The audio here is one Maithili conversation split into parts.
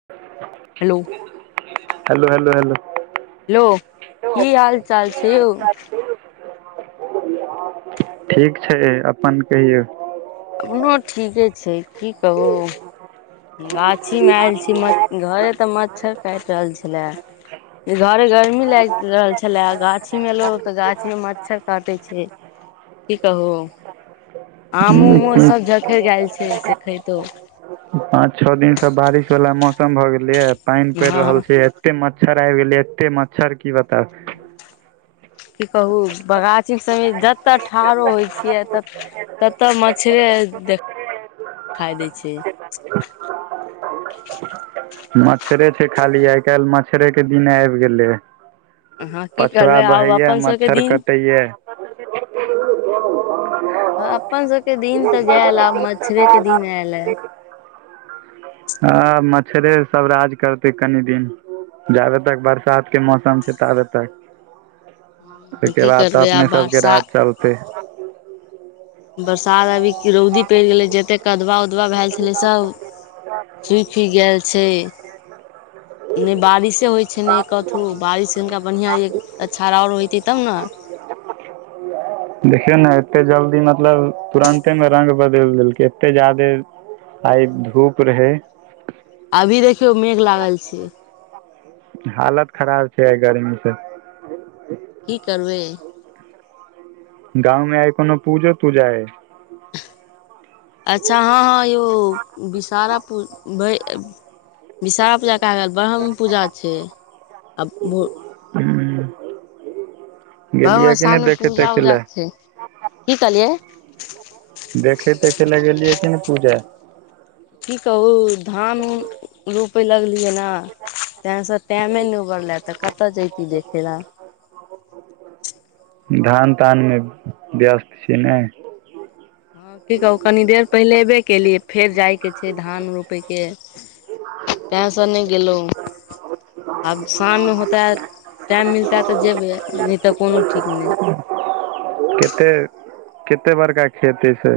ह [inaudible] hello hello hello hello hello की हाल चाल छै यौ [unintelligible] ठीक छै अपन कहियौ अपनो ठीके छै की कहू गाछ छी मे आयल छी घरे ते मच्छर काटि रहल छला घरे गर्मी लागि रहल छै छला गाछी मे एलों तऽ गाछी मे मच्छर काटै छै की कहू आमो हूँ उमो सब झखरि गेल छै से खइतहु पाँच छओ दिनसँ बारिश वाला मौसम भऽ गेलै पानि पड़ि रहल हँ छै एते मच्छर आबि गेलै एते मच्छर की बताउ की कहू बगाछीक सहित जतऽ ठारो होइ छियै तत त तऽ मच्छरे देख खाइ दै छै [unintelligible] मच्छरे छै खाली आइ काल्हि मच्छरे के दिन आबि गेलै अहाँ की पछवा करबै आब बहैया अपन सबके मच्छर दिन कटैया अपन सबके दिन तऽ गेल आब मच्छरे के दिन आयल ह [unintelligible] ह मच्छरे सब राज करतै कनि दिन जाबे तक बरसात के मौसम छै ताबे तक ओइके की बाद तऽ करबै आब अपने सबके बरसा राज चलतै बरसात अभी रौदी पड़ि गेलै जतेक कदवा उदवा भेल छलै सब सूखि गेल छै नइ बारिशे होइ छै ने कथहू बारिश हिनका बन्हिया एक अछार आउरो होइतै तब ने [unintelligible] देखियौ न एते जल्दी मतलब तुरंते मे रंग बदलि देलकै एते जादे आइ धूप रहै अभी देखियौ मेघ लागल छै हालत खराब छै आय गर्मी से की करबै गाँव मे आइ कोनो पूजो तुजा अइ [inaudible] अच्छा हँ हँ यौ विषहारा पूजा बय विषहरा पूजा कहा गेल ब्रह्म पूजा छै आ भो हं गेलियै ब्रह्म कि नहि स्थानमे देखे पूजा तेखै उजा लए छै की कहलियै देखे तेखे लए गेलियै कि ने पूजा की कहू धान उन रोपै लगलियै ने तैहिसँ टाइमे नहि उबरलै तऽ कतय जयैती देखय लए धान तानमे व्यस्त छियै ने हँ की कहू कनी देर पहिले एबे केलियै फेर जाइके छै धान रोप पै के तें स नहि गेलहुं आब शाम मे होता है टाइम मिलतऽ तऽ जेबे नहि तऽ कोनो ठीक नहि केते केते बड़का खेती छै से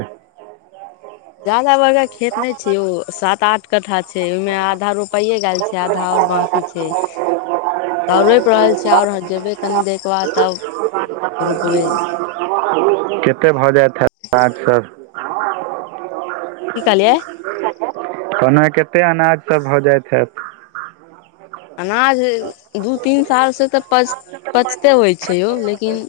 जादा बरका खेत ने छै ओ सात आठ कट्ठा छै ओहिमे आधा रोपाइये गाएल छै आधा और बाँकी छै [unintelligible] तब रोपि रहल छै आओर जेबै कनि देरके बाद तब रुकबै कतेक भऽ जायत हैत काज सब [unintelligible] की कहलियै कहलऊ कतेक अनाज सभ भऽ जाइत हैत [unintelligible] अनाज दू तीन सालसँ तऽ पच पचते होइ छै यौ लेकिन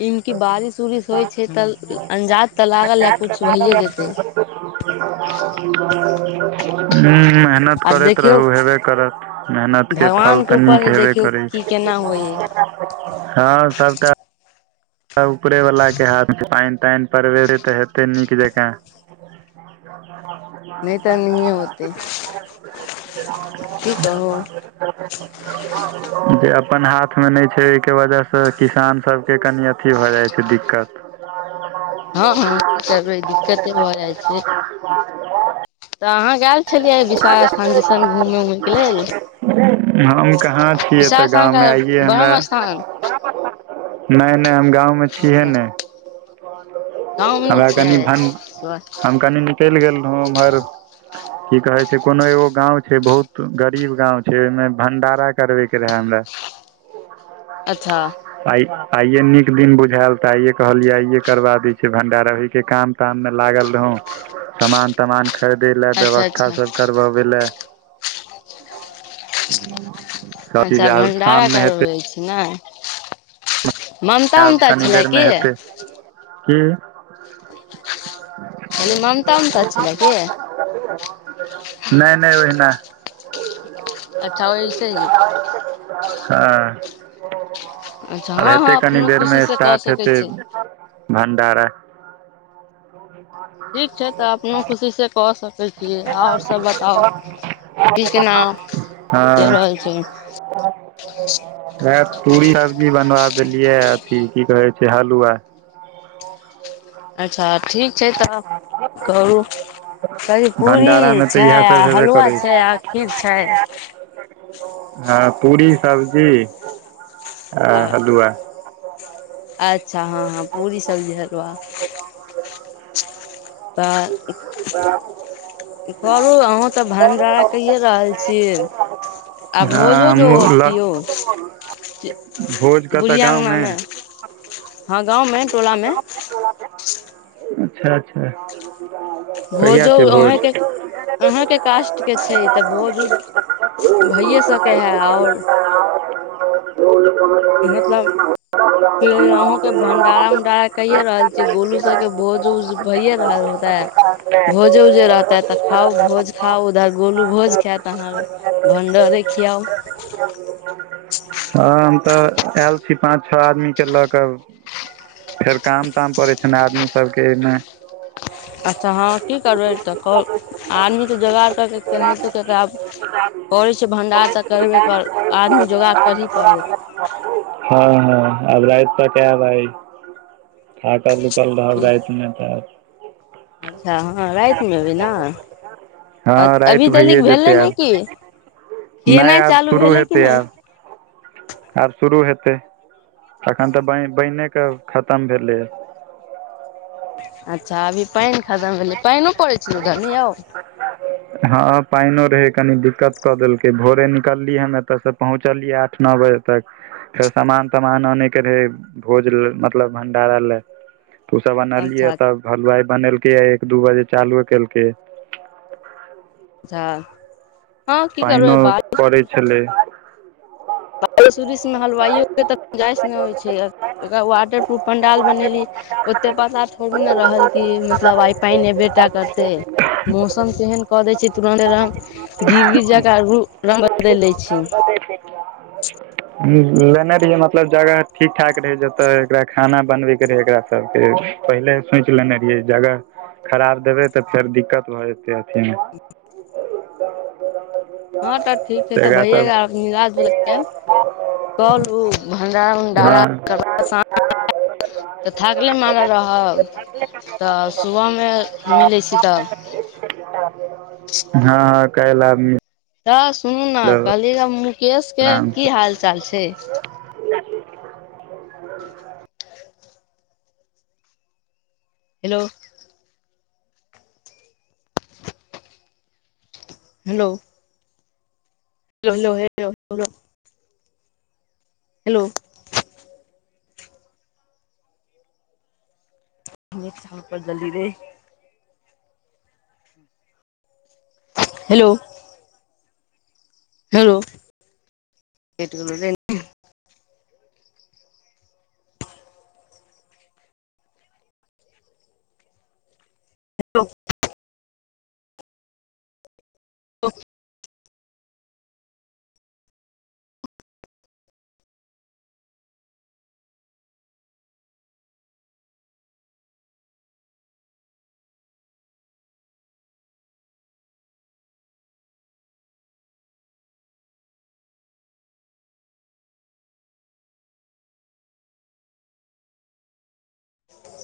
इ मे क बारिश उरिश होय छै त अंजाद तऽ लागल हैत [unintelligible] मेहनत आब करैत देखियौ रहू हेबे करत मेहनत के फल भगवानके तऽ ऊपर नीक है हेबे देखियौ करै की छै केना होइ हइ हँ सबटा उपरे वाला के हाथ पानि तानि परवेरे तऽ हेतै नीक जकाँ नहि तऽ नहिए होतै की कहू [unintelligible] जे अपन हाथ मे नहि छै ओहिके वजह से किसान सबके कनि अथी भऽ जाइ छै दिक्कत हँ हँ की करबै दिक्कते भऽ जाइ छै [unintelligible] तऽ अहाँ गेल छलियै विशाल स्थान दिसन घूमै उमयके लेल हम कहाँ छी छ तऽ विशाल गाँवमे आइे स्थानके हमरा ब्रह्म स्थान नहि नहि हम गाँव मे छियै ने गाँवमे नहि हमरा कनि भन छियै हम कनि निकलि गेल रहौ उम्हर की कहै छै कोनो एगो गाँं छै बहुत गरीब गाँं छै ओहिमे भंडारा करबै रहै हमरा अच्छा आ आइे नीक दिन बुझायल तऽ आइे कहलियै आइे करबा दै छी भंडारो अोहि के काम ताममे लागल रहौं समान सामान खरीदै लए अच्छा व्यवस्था अच्छा सब करबाबै लए [unintelligible] चीज अच्छा आब भण्डारा शाम मे हेतै करबै छी ने ममता आब उमता कनी छलै देरमे की हेतै की कहली मनता उमता छलै की नहि नहि ओहिना अच्छा ओइसे ही हँ अच्छा हँ हँ कनि अपनो देर मे खुशी से कऽ स्टार्ट सकै हेतै छी भंडारा ठीक छै तऽ अपनो खुशी से कऽ सक की केना चलि हॅं रहल छै [unintelligible] वए पूड़ी सब्जी बनवा देलियै अथी की कहै छै हलुआ अच्छा ठीक छै त हम करू कही पूरी भंडारा मे तऽ छै इएह आ सब हेबे हलुआ करै छै आ खीर छै हँ पूरी सब्जी आ आ हलुआ [unintelligible] अच्छा हँ हँ पूरी सब्जी हलुआ तऽ [unintelligible] करू अहु तऽ भंडारा कहिे रहल छीियै आ हँ भोजो जो हमहूँ होत ल किो भोज कतऽ बुढ़िया गाँव मे अगनामे हँ गाँव में अच्छा अच्छा कहिया भोजो छै भोज अहेँके अहाँके कास्टके छै तऽ भोज उज भइए सकै हइ आओर [unintelligible] मतलब कि अहूँकेँ भन। भंडारा उंडारा कहि रहल छियै, गोलू सभकेँ भोजो भऽ रहल होते। भोजे उजैरहते तऽ खाउ, भोज खाउ। उधर गोलू भोज खायत अहाँकेँ। भण्डारे खियाउ हँ हम तऽ आयल छी पाँच छओ आदमीकेँ लऽ कऽ। फेर काम ताम पड़ै छै ने आदमी सभकेँमे। [inaudible] अच्छा हँ की करबै तऽ आदमीके जोगाड़ कऽ के [inaudible] केनाहितो कऽ के आब करै छै भण्डार तऽ करबे कर आदमी जोगाड़ करही पड़त हँ हँ, अबराइत तक अबै। थाकल उकल रहब की रातिमे तऽ। अच्छा हँ रातिमे अबै ने हँ अभी राति भऽ तलिक जाएत, भेलै ने आब की नहि खियेनाइ आब चालू शुरू भेलै कि हेतै नहि आब। आब शुरू हेतै, एखन तऽ बने कऽ। खतम भेलैए अच्छा, एखन पानि खतम भेलै, पाइनो पड़ै छल उधरनि आओर। हँ पानियो रहै, कनि दिक्कत कऽ देलकै। भोरे निकललियै ह एतऽसँ। पहुँचलियै आठ नओ बजे तक। फेर सामान तमान आनि के रहल रहे, भोज लऽ मतलब भंडारा लेल। तऽ ओ सभ अनलियै, अच्छा तखन हलुवाइ बनेलकै। एक दू बजे चालू केलकै। त [unintelligible] पानिओ पड़ैत छलै। बारिश उरिशमे हलुवाइयोकेँ तऽ गुंजाइश नहि होइ छै, ओकरा वाटरप्रूफ पंडाल बनौनेली। ओतऽ पता थोड़े ने रहल कि मतलब आइ पानि आबेटा करतै। मौसम तेहन कऽ दै छै तुरन्त गिर गिर जका रंग बदल लऽ छै। स [unintelligible] लेने रहिऐ म मतलब जगह ठीक ठाक रहै, जतऽ एकरा खाना बनबैके रहै, एकरा सभकेँ पहिले। सोचि लेने रहियै, जगह खराब देबै तऽ फेर दिक्कत भऽ जेतै एतऽमे। तगा सभ निलाजल कल भंडारा हँ उंडारा। तऽ थाकल मारल रहब तऽ सुबहमे मिलै छी तखन। हँ हँ, कैलय एभीए हो। तऽ सुनू ने, कहलियै मुकेशकेँ आरामसँ की हाल चाल छै? Hello hello hello hello hello छप जली र [unintelligible] हेलो हेलो, कट गेलो लाइनमे। दो [unintelligible] ब [unintelligible] [inaudible]